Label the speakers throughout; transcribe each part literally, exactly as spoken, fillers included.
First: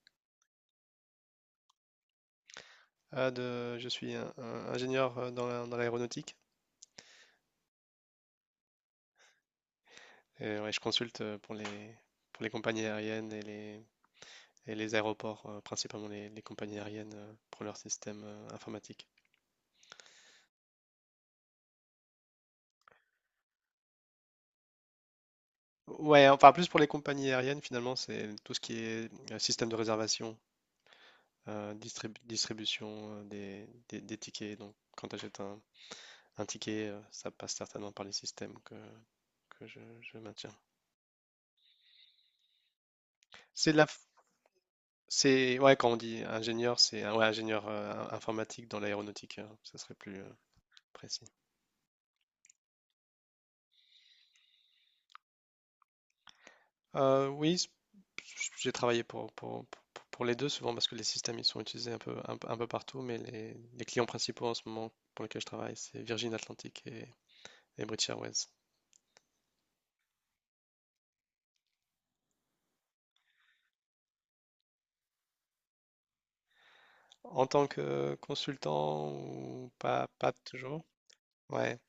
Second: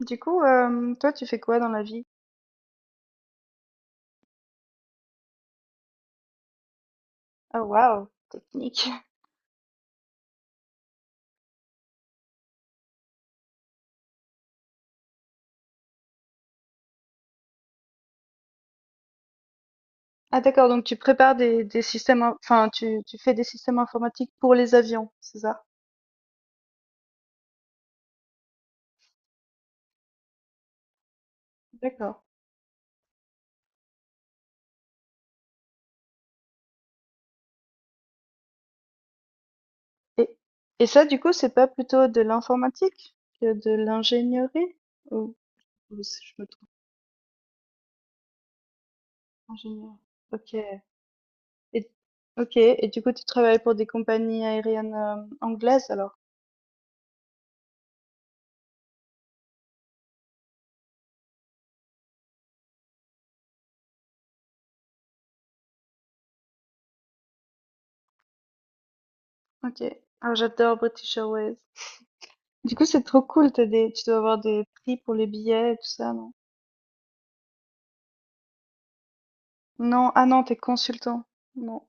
Speaker 1: Du coup, hem, toi, tu fais quoi dans la vie?
Speaker 2: Ah, de, je suis un- un ingénieur euh, dans la- dans l'aéronautique.
Speaker 1: Oh waouh, technique.
Speaker 2: Et ouais, je consulte euh, pour les, pour les compagnies aériennes et les, et les aéroports, euh, principalement les, les compagnies aériennes euh, pour leur système euh, informatique.
Speaker 1: Ah d'accord, donc tu prépares des des systèmes in enfin tu tu fais des systèmes informatiques pour les avions, c'est ça?
Speaker 2: Ouais, enfin plus pour les compagnies aériennes finalement, c'est tout ce qui est euh, système de réservation, euh, distrib-
Speaker 1: D'accord.
Speaker 2: distribution euh, des, des- des tickets. Donc quand tu achètes un, un ticket, euh, ça passe certainement par les systèmes que, que je, je
Speaker 1: Et
Speaker 2: maintiens.
Speaker 1: et ça, du coup, c'est pas plutôt de l'informatique que
Speaker 2: C'est
Speaker 1: de
Speaker 2: de la,
Speaker 1: l'ingénierie? Ou
Speaker 2: C'est, ouais, quand on
Speaker 1: Ou
Speaker 2: dit
Speaker 1: si je me trompe,
Speaker 2: ingénieur, c'est un- ouais, ingénieur euh, in- informatique dans l'aéronautique, euh, ça serait
Speaker 1: ingénieur.
Speaker 2: plus euh,
Speaker 1: OK
Speaker 2: précis.
Speaker 1: et OK et du coup, tu travailles pour des compagnies aériennes, hem, anglaises alors?
Speaker 2: Euh, oui, s- j'ai travaillé pour, pour, pour- pour les deux souvent parce que les systèmes ils sont utilisés un peu, un, peu un peu partout, mais les, les clients principaux en ce moment pour lesquels je travaille, c'est Virgin Atlantic et, et British Airways.
Speaker 1: OK. Ah, j'adore British Airways. Du coup, c'est trop cool, tu as des tu dois avoir des prix pour les billets et tout ça, non?
Speaker 2: En tant que consultant ou pas,
Speaker 1: Non, ah
Speaker 2: pas
Speaker 1: non, t'es
Speaker 2: toujours,
Speaker 1: consultant.
Speaker 2: ouais.
Speaker 1: Non,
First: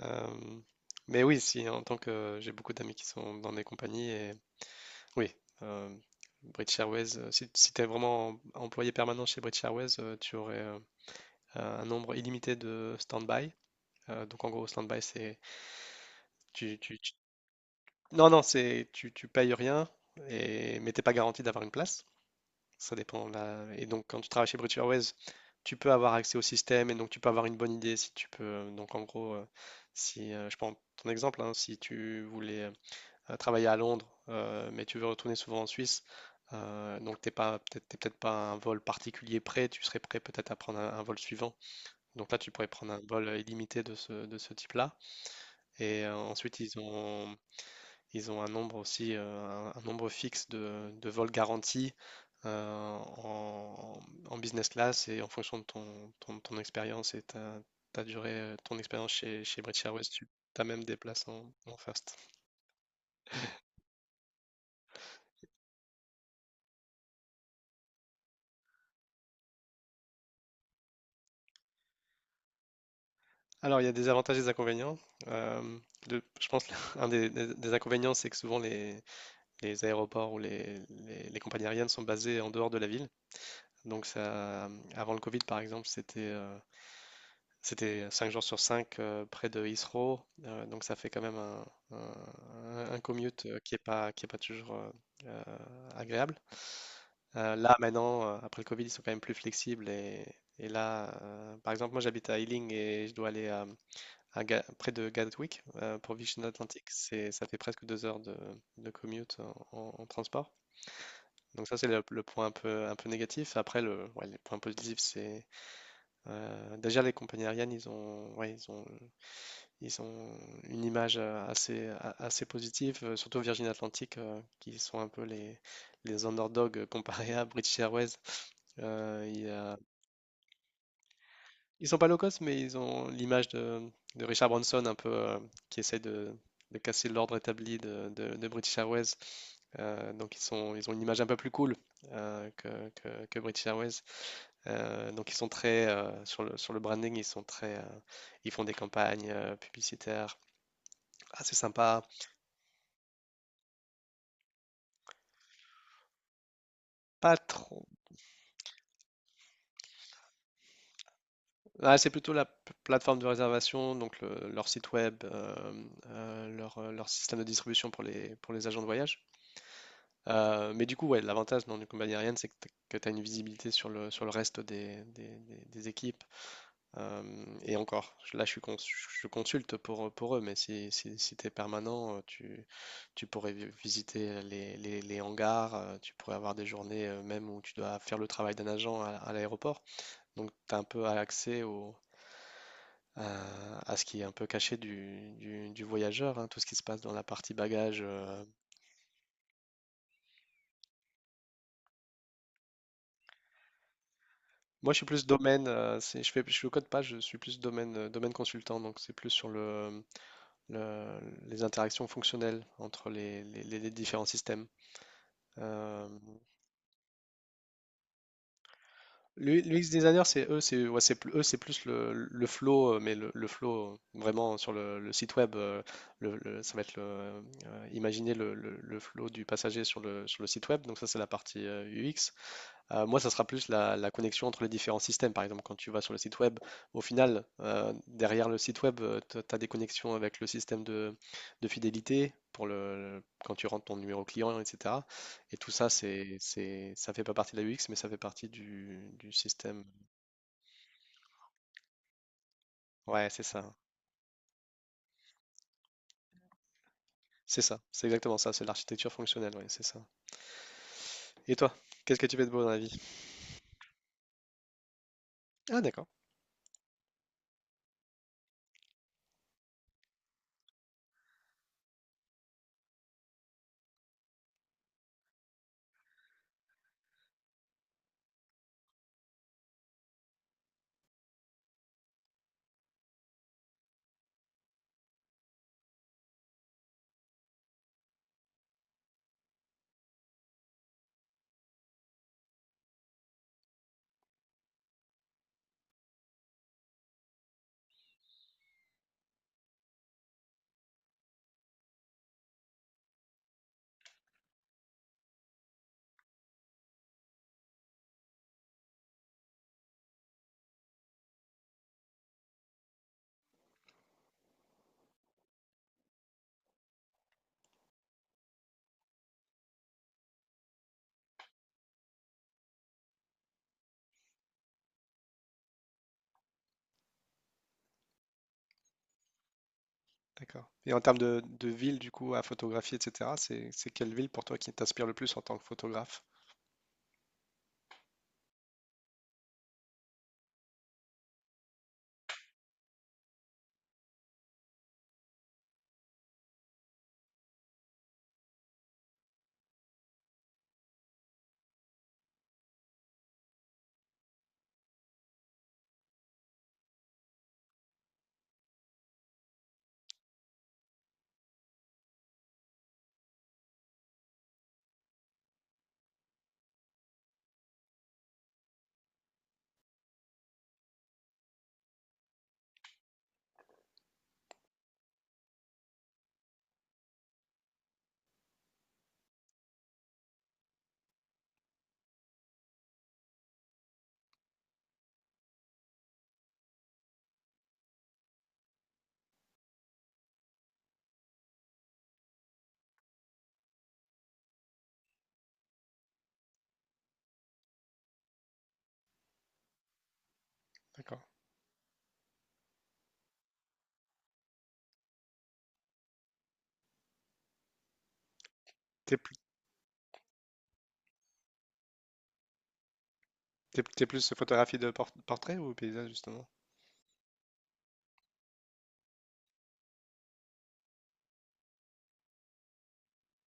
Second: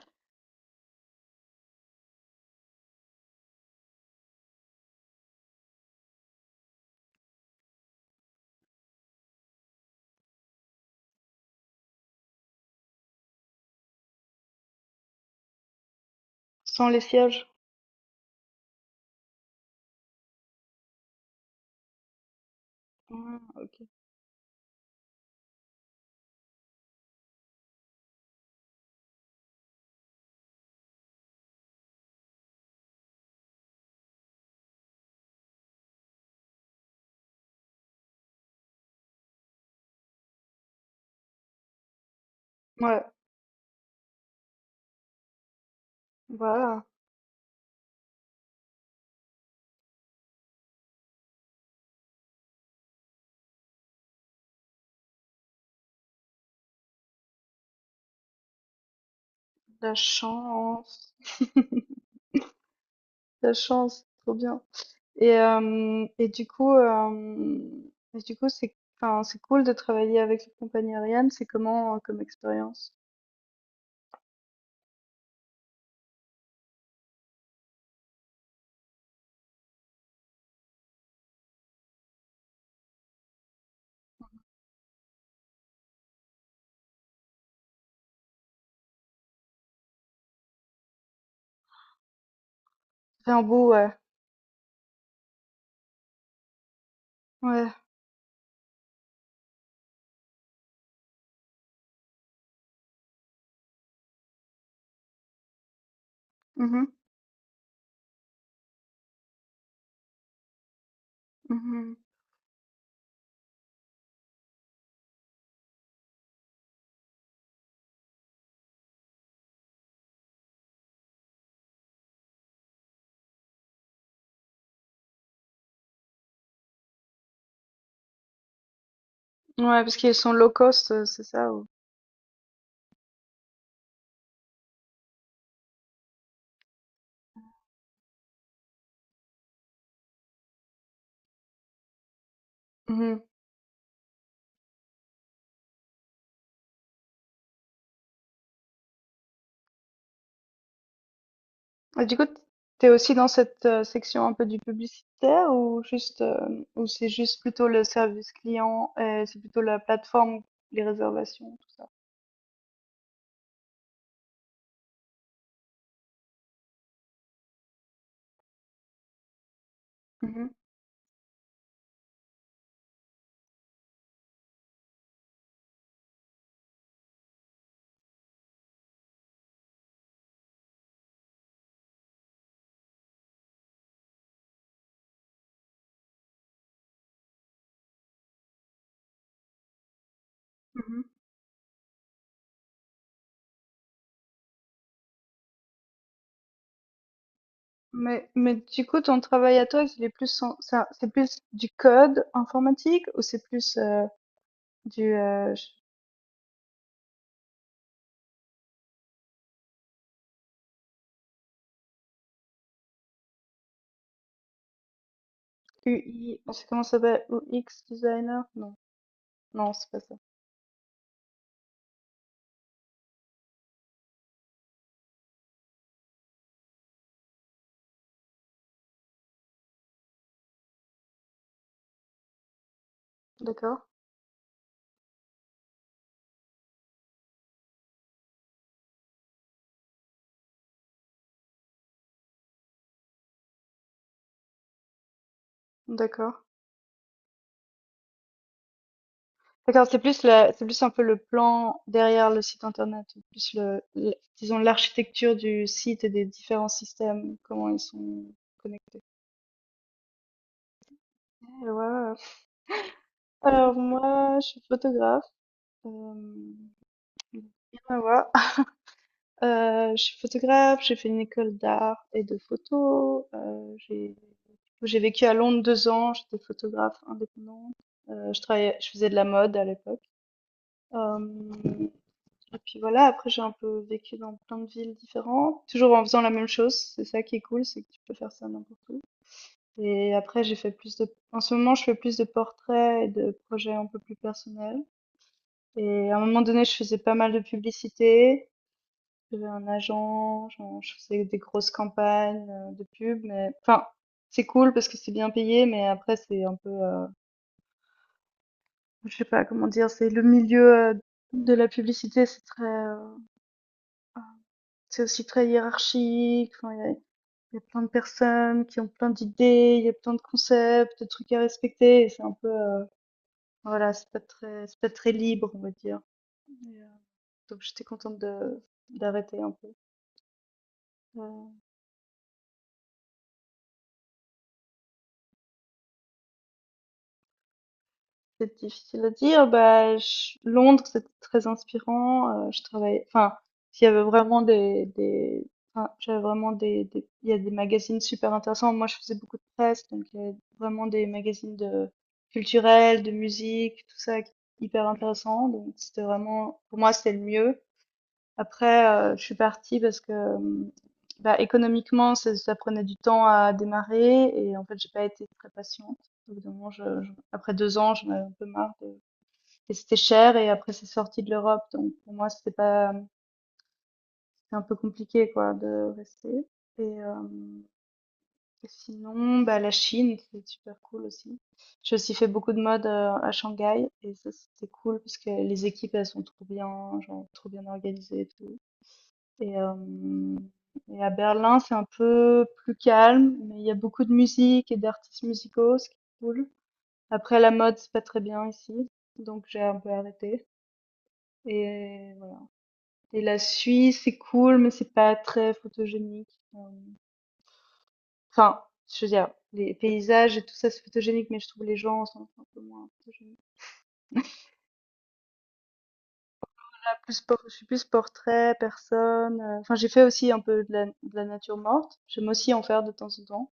Speaker 2: euh, mais oui, si, en tant que j'ai beaucoup d'amis qui sont dans des compagnies et oui, euh, British Airways, euh, si, si tu es vraiment em- employé permanent chez British Airways, euh, tu aurais euh, un nombre illimité de stand-by. Euh, donc en gros, stand-by, c'est... Tu,
Speaker 1: sans
Speaker 2: tu-
Speaker 1: les
Speaker 2: tu-
Speaker 1: sièges.
Speaker 2: Non, non, c'est tu, tu payes rien, et... mais t'es pas garanti d'avoir une place. Ça dépend
Speaker 1: Ah,
Speaker 2: là.
Speaker 1: ok.
Speaker 2: Et donc quand tu travailles chez British Airways, tu peux avoir accès au système et donc tu peux avoir une bonne idée si tu peux. euh, Donc en gros, euh, si euh, je prends ton exemple, hein, si tu voulais euh, euh, travailler à Londres, euh, mais tu veux retourner souvent en Suisse, euh, donc t'es pas, peut-être, t'es peut-être pas à un vol particulier prêt, tu serais prêt peut-être à prendre un, un vol suivant. Donc là, tu pourrais prendre un
Speaker 1: Ouais,
Speaker 2: vol illimité de ce, de ce type-là. Et euh, ensuite, ils
Speaker 1: voilà,
Speaker 2: ont, ils ont un nombre aussi, euh, un, un nombre fixe de, de vols garantis euh, en, en business class et en fonction de ton, ton, ton expérience et ta, ta durée, euh, ton expérience chez, chez British
Speaker 1: la
Speaker 2: Airways, tu as même des
Speaker 1: chance,
Speaker 2: places en, en first.
Speaker 1: la chance, trop bien. Et, euh, et du coup, euh, et du coup, c'est, enfin, C'est cool de travailler avec les compagnies aériennes. C'est comment euh, comme expérience?
Speaker 2: Alors, il y a des avantages et des inconvénients. Euh, le- je pense qu'un des, des- des inconvénients, c'est que souvent les, les aéroports ou les, les- les compagnies aériennes sont basées en dehors de la ville. Donc, ça, avant le Covid, par exemple, c'était euh, c'était cinq jours sur cinq euh, près de Heathrow. Euh, donc, ça fait quand même un, un- un
Speaker 1: C'est un
Speaker 2: commute euh,
Speaker 1: beau,
Speaker 2: qui n'est
Speaker 1: ouais,
Speaker 2: pas, qui est pas toujours euh, euh, agréable. Euh,
Speaker 1: ouais,
Speaker 2: là, maintenant, euh, après le Covid, ils sont quand même plus flexibles. Et, et là, euh, par exemple, moi, j'habite à Ealing et je dois aller à à Ga- près de Gatwick, euh, pour Virgin Atlantic,
Speaker 1: mhm,
Speaker 2: c'est, ça fait presque deux heures de, de commute en, en- transport. Donc ça, c'est
Speaker 1: mhm.
Speaker 2: le, le point un peu, un peu négatif. Après, le, ouais, les points positifs, c'est euh, déjà les compagnies aériennes, ils ont, ouais, ils ont, ils ont une image euh, assez, a- assez positive, euh, surtout Virgin Atlantic, euh, qui sont un peu les, les underdogs euh, comparés à British Airways. Euh, il y a-
Speaker 1: Ouais, parce qu'ils sont low cost, euh, c'est ça.
Speaker 2: Ils sont pas low cost, mais ils ont l'image de, de Richard Branson un peu euh, qui essaie de, de casser l'ordre établi de, de- de British Airways. Euh, donc ils sont, ils ont une image un peu plus cool euh, que,
Speaker 1: ou-
Speaker 2: que- que British Airways. Euh, donc ils sont très euh, sur le, sur le branding, ils sont très, euh, ils font des campagnes euh, publicitaires assez sympa.
Speaker 1: Et du coup, t'es aussi dans cette euh, section un peu du publicitaire ou juste euh, ou c'est
Speaker 2: Pas
Speaker 1: juste plutôt le
Speaker 2: trop.
Speaker 1: service client et c'est plutôt la plateforme, les réservations, tout ça.
Speaker 2: Ah, c'est plutôt la p- plateforme de réservation, donc le- leur site web, euh, euh, leur, euh, leur système de distribution pour les, pour les agents de voyage.
Speaker 1: Mhm,
Speaker 2: Euh, mais du coup, ouais, l'avantage dans du combat aérien, c'est que tu as une visibilité sur le, sur le reste des, des- des- des équipes. Euh, et encore, là, je suis cons- je consulte pour, pour eux, mais si, si, si tu es permanent, euh, tu, tu pourrais vi- visiter les, les- les hangars, euh, tu pourrais avoir des journées euh, même où tu dois faire le travail d'un agent à, à l'aéroport. Donc, tu as un
Speaker 1: mhm.
Speaker 2: peu accès au, à, à ce qui est un peu caché du, du- du voyageur, hein, tout ce qui se passe dans la partie bagage,
Speaker 1: Mais,
Speaker 2: euh,
Speaker 1: mais du coup, ton travail à toi, il est plus en- ça- c'est plus du code informatique ou c'est plus euh,
Speaker 2: Moi, je suis
Speaker 1: du
Speaker 2: plus
Speaker 1: euh,
Speaker 2: domaine,
Speaker 1: je-
Speaker 2: euh, c'est, je fais, je le code pas, je suis plus domaine, euh, domaine consultant, donc c'est plus sur le, le- les interactions fonctionnelles entre les, les- les- les différents systèmes. Euh,
Speaker 1: U I, c'est comment ça s'appelle? U X designer? Non, non,
Speaker 2: L'U X
Speaker 1: c'est pas ça.
Speaker 2: designer, c'est eux, c'est ouais, c'est plus, eux, c'est plus le, le flow, euh, mais le, le flow euh, vraiment sur le, le site web, euh, le- le- ça va être le, euh, imaginer le, le- le flow du passager sur le, sur le site web, donc ça c'est la partie euh, U X. Euh, moi, ça sera plus
Speaker 1: D'accord,
Speaker 2: la, la connexion entre les différents systèmes. Par exemple, quand tu vas sur le site web, au final, euh, derrière le site web, tu as des connexions avec le système de, de fidélité pour le, quand tu rentres ton numéro client, et cetera. Et tout ça, c'est,
Speaker 1: d'accord.
Speaker 2: c'est, ça fait pas partie de la U X, mais ça fait partie du, du système.
Speaker 1: D'accord, c'est plus la, c'est plus un peu le plan derrière le site internet, ou
Speaker 2: Ouais, c'est
Speaker 1: plus
Speaker 2: ça.
Speaker 1: le, le- disons l'architecture du site et des différents systèmes,
Speaker 2: C'est
Speaker 1: comment
Speaker 2: ça.
Speaker 1: ils
Speaker 2: C'est
Speaker 1: sont.
Speaker 2: exactement ça. C'est l'architecture fonctionnelle. Ouais, c'est ça.
Speaker 1: Eh,
Speaker 2: Et
Speaker 1: ouais,
Speaker 2: toi,
Speaker 1: ouais, ouais.
Speaker 2: qu'est-ce que tu fais de beau dans la vie?
Speaker 1: Alors moi, je suis photographe.
Speaker 2: Ah, d'accord.
Speaker 1: Euh, Rien à voir. Euh, je suis photographe. J'ai fait une école d'art et de photo. Euh, j'ai j'ai vécu à Londres deux ans. J'étais photographe indépendante. Euh, je travaillais, je faisais de la mode à l'époque. Euh, Et puis voilà, après j'ai un peu vécu dans plein de villes différentes, toujours en faisant la même chose. C'est ça qui est cool, c'est que tu peux faire ça n'importe où. Et après j'ai fait plus de... En ce moment, je fais plus de portraits et de projets un peu plus personnels. Et à un moment donné, je faisais pas mal de publicité. J'avais un agent, genre, je faisais des grosses campagnes euh, de pub, mais enfin, c'est cool parce que c'est bien payé, mais après c'est un peu, euh, je sais pas comment dire, c'est le milieu euh, de la publicité, c'est très euh, C'est aussi très hiérarchique. Enfin, il y a, il y a plein de personnes qui ont plein d'idées, il y a plein de concepts, de trucs à respecter. Et c'est un peu, euh, voilà, c'est pas très, c'est pas très libre, on va dire. Et, euh, donc j'étais contente de d'arrêter un peu.
Speaker 2: D'accord. Et en termes de,
Speaker 1: Euh,
Speaker 2: de ville, du coup, à photographier, et cetera, c'est, c'est quelle ville pour toi qui t'inspire le plus en tant que photographe?
Speaker 1: C'est difficile à dire. Bah, ch Londres, c'était très inspirant. Heu, je travaillais, enfin, il y avait vraiment des des enfin, j'avais vraiment des des il y a des magazines super intéressants. Moi, je faisais beaucoup de presse, donc il y avait vraiment des magazines de culturels, de musique, tout ça, qui hyper intéressant. Donc c'était vraiment pour moi, c'était le mieux. Après, euh, je suis partie parce que hum, bah, économiquement, ça, ça prenait du temps à démarrer et en fait, j'ai pas été très patiente. Au bout d'un moment, je- je- après deux ans, j'en avais un peu marre de- et c'était cher et après, c'est sorti de l'Europe, donc pour moi, c'était pas, c'était un peu compliqué quoi de rester. Et, euh, et sinon, bah, la Chine, c'est super cool aussi. J'ai aussi fait beaucoup de mode euh, à Shanghai et ça, c'était cool parce que les équipes, elles sont trop bien, genre trop bien organisées et tout. Et, euh, et à Berlin, c'est un peu plus calme, mais il y a beaucoup de musique et d'artistes musicaux, ce qui est cool. Après, la mode, c'est pas très bien ici, donc j'ai un peu arrêté.
Speaker 2: D'accord.
Speaker 1: Et voilà. Et la Suisse, c'est cool, mais c'est pas très photogénique. Euh, Enfin, je veux
Speaker 2: T'es
Speaker 1: dire,
Speaker 2: plus,
Speaker 1: les paysages et tout ça, c'est photogénique, mais je trouve les gens sont un peu moins photogéniques.
Speaker 2: t'es- T'es plus photographie de por- portrait ou paysage justement?
Speaker 1: Ah, plus, por- je suis plus portrait, personne. euh, Enfin, j'ai fait aussi un peu de la, de la nature morte. J'aime aussi en faire de temps en temps.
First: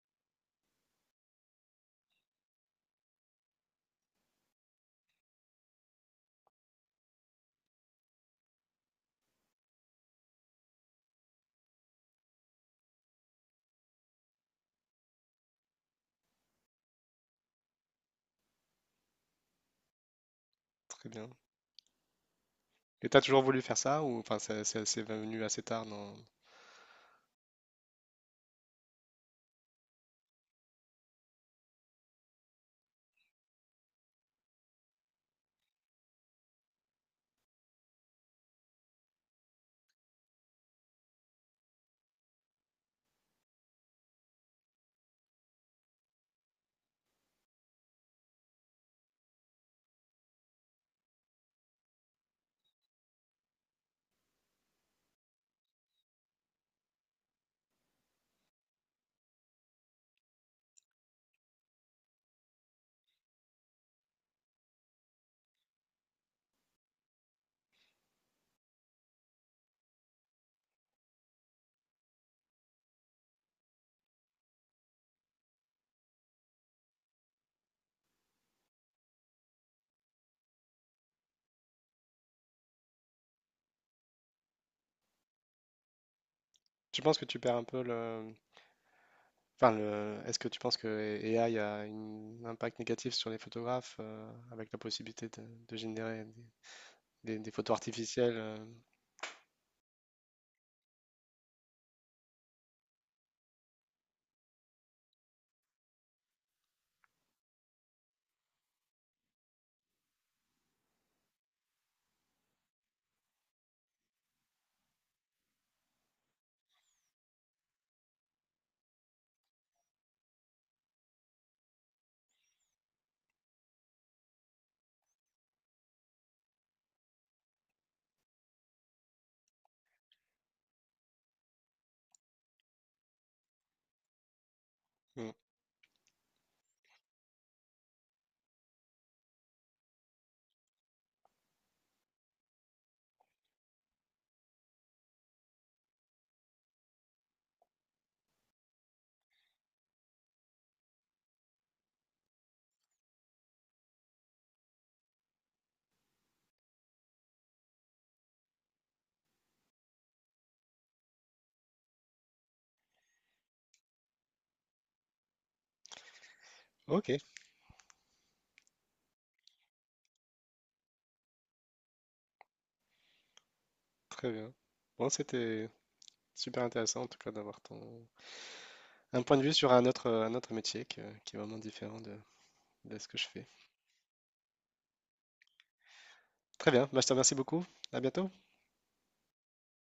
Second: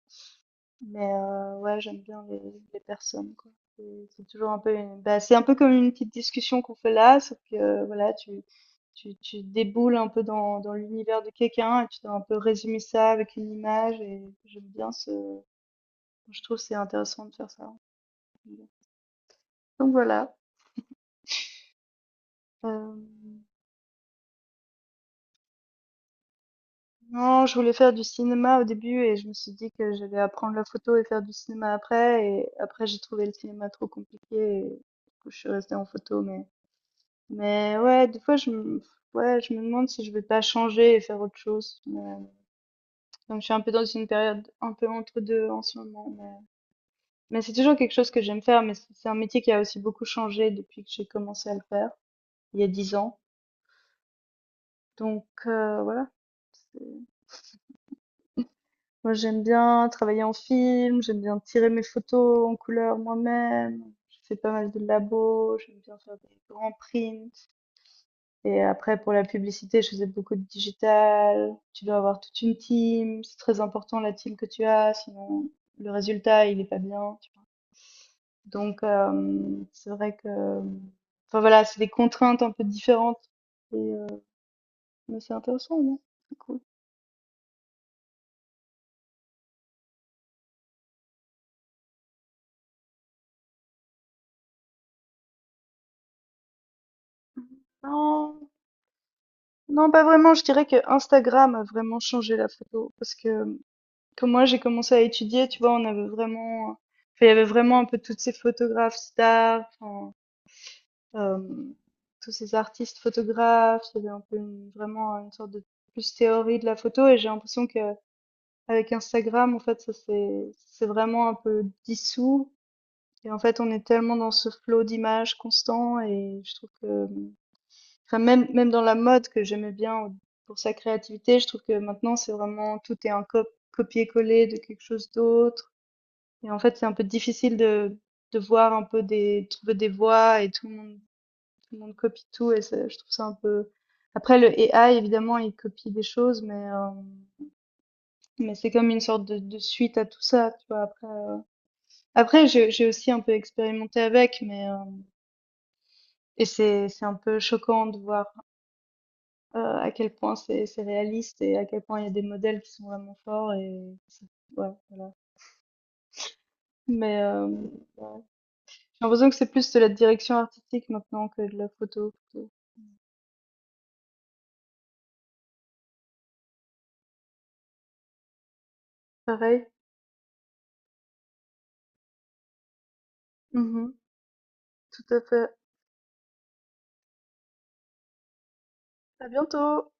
Speaker 1: Mais euh, ouais, j'aime bien les, les personnes, quoi. C'est c'est toujours un peu une... bah, c'est un peu comme une petite discussion qu'on fait là, sauf que euh, voilà, tu, tu, tu déboules un peu dans, dans l'univers de quelqu'un et tu dois un peu résumer ça avec une image et j'aime bien ce... Je trouve que c'est intéressant de faire ça. Donc voilà.
Speaker 2: Très bien.
Speaker 1: Euh,
Speaker 2: Et t'as toujours voulu faire ça ou enfin c'est c'est- c'est venu assez tard dans...
Speaker 1: non, je voulais faire du cinéma au début et je me suis dit que j'allais apprendre la photo et faire du cinéma après. Et après, j'ai trouvé le cinéma trop compliqué et du coup, je suis restée en photo. Mais Mais ouais, des fois, je me, ouais, je me demande si je vais pas changer et faire autre chose. Mais, donc, je suis un peu dans une période un peu entre deux en ce moment. Mais, mais c'est toujours quelque chose que j'aime faire. Mais c'est c'est un métier qui a aussi beaucoup changé depuis que j'ai commencé à le faire, il y a dix ans. Donc, euh, voilà. c'est- Moi, j'aime bien travailler en film. J'aime bien tirer mes photos en couleur moi-même. Je fais pas mal de labos. J'aime bien faire des grands prints. Et après, pour la publicité, je faisais beaucoup de digital. Tu dois avoir toute une team. C'est très important la team que tu as, sinon le résultat, il n'est pas bien, tu vois. Donc, euh, c'est vrai que... Enfin voilà, c'est des contraintes un peu différentes. Et, euh, mais c'est intéressant, non? C'est cool.
Speaker 2: Tu penses que tu perds un peu le... Enfin, le... Est-ce que tu penses que A I a un impact négatif sur les photographes euh, avec la possibilité de, de générer des, des- des photos artificielles
Speaker 1: Non,
Speaker 2: euh,
Speaker 1: non, pas vraiment. Je dirais que Instagram a vraiment changé la photo. Parce que quand moi, j'ai commencé à étudier, tu vois, on avait vraiment... enfin, il y avait vraiment un peu toutes ces photographes stars, enfin, euh, tous ces artistes photographes, il y avait un peu une- vraiment une sorte de plus théorie de la photo et j'ai l'impression que avec Instagram en fait ça c'est c'est vraiment un peu dissous et en fait on est tellement dans ce flot d'images constant et je trouve que enfin, même même dans la mode que j'aimais bien pour sa créativité, je trouve que maintenant c'est vraiment tout est un cop- copier-coller de quelque chose
Speaker 2: mm.
Speaker 1: d'autre et en fait c'est un peu difficile de de voir un peu des trouver des voies et tout le monde tout le monde copie tout et c'est- je trouve ça un peu. Après, le A I, évidemment, il copie des choses, mais, euh, mais c'est comme une sorte de, de suite à tout ça, tu vois. Après, euh, après j'ai j'ai aussi un peu expérimenté avec, mais euh, et c'est c'est un peu choquant de voir euh, à quel point c'est c'est réaliste et à quel point il y a des modèles qui sont vraiment forts et ça- ouais, voilà.
Speaker 2: Ok,
Speaker 1: Mais euh, ouais. J'ai l'impression que c'est plus de la direction artistique maintenant que de la photo, plutôt.
Speaker 2: très bien. Bon, c'était super intéressant en tout cas d'avoir ton... un point de vue
Speaker 1: Pareil.
Speaker 2: sur un autre, un autre métier que- qui est vraiment différent de, de ce que je fais.
Speaker 1: Mhm, tout à fait.
Speaker 2: Très bien, bah, je te remercie beaucoup. À bientôt.
Speaker 1: À bientôt!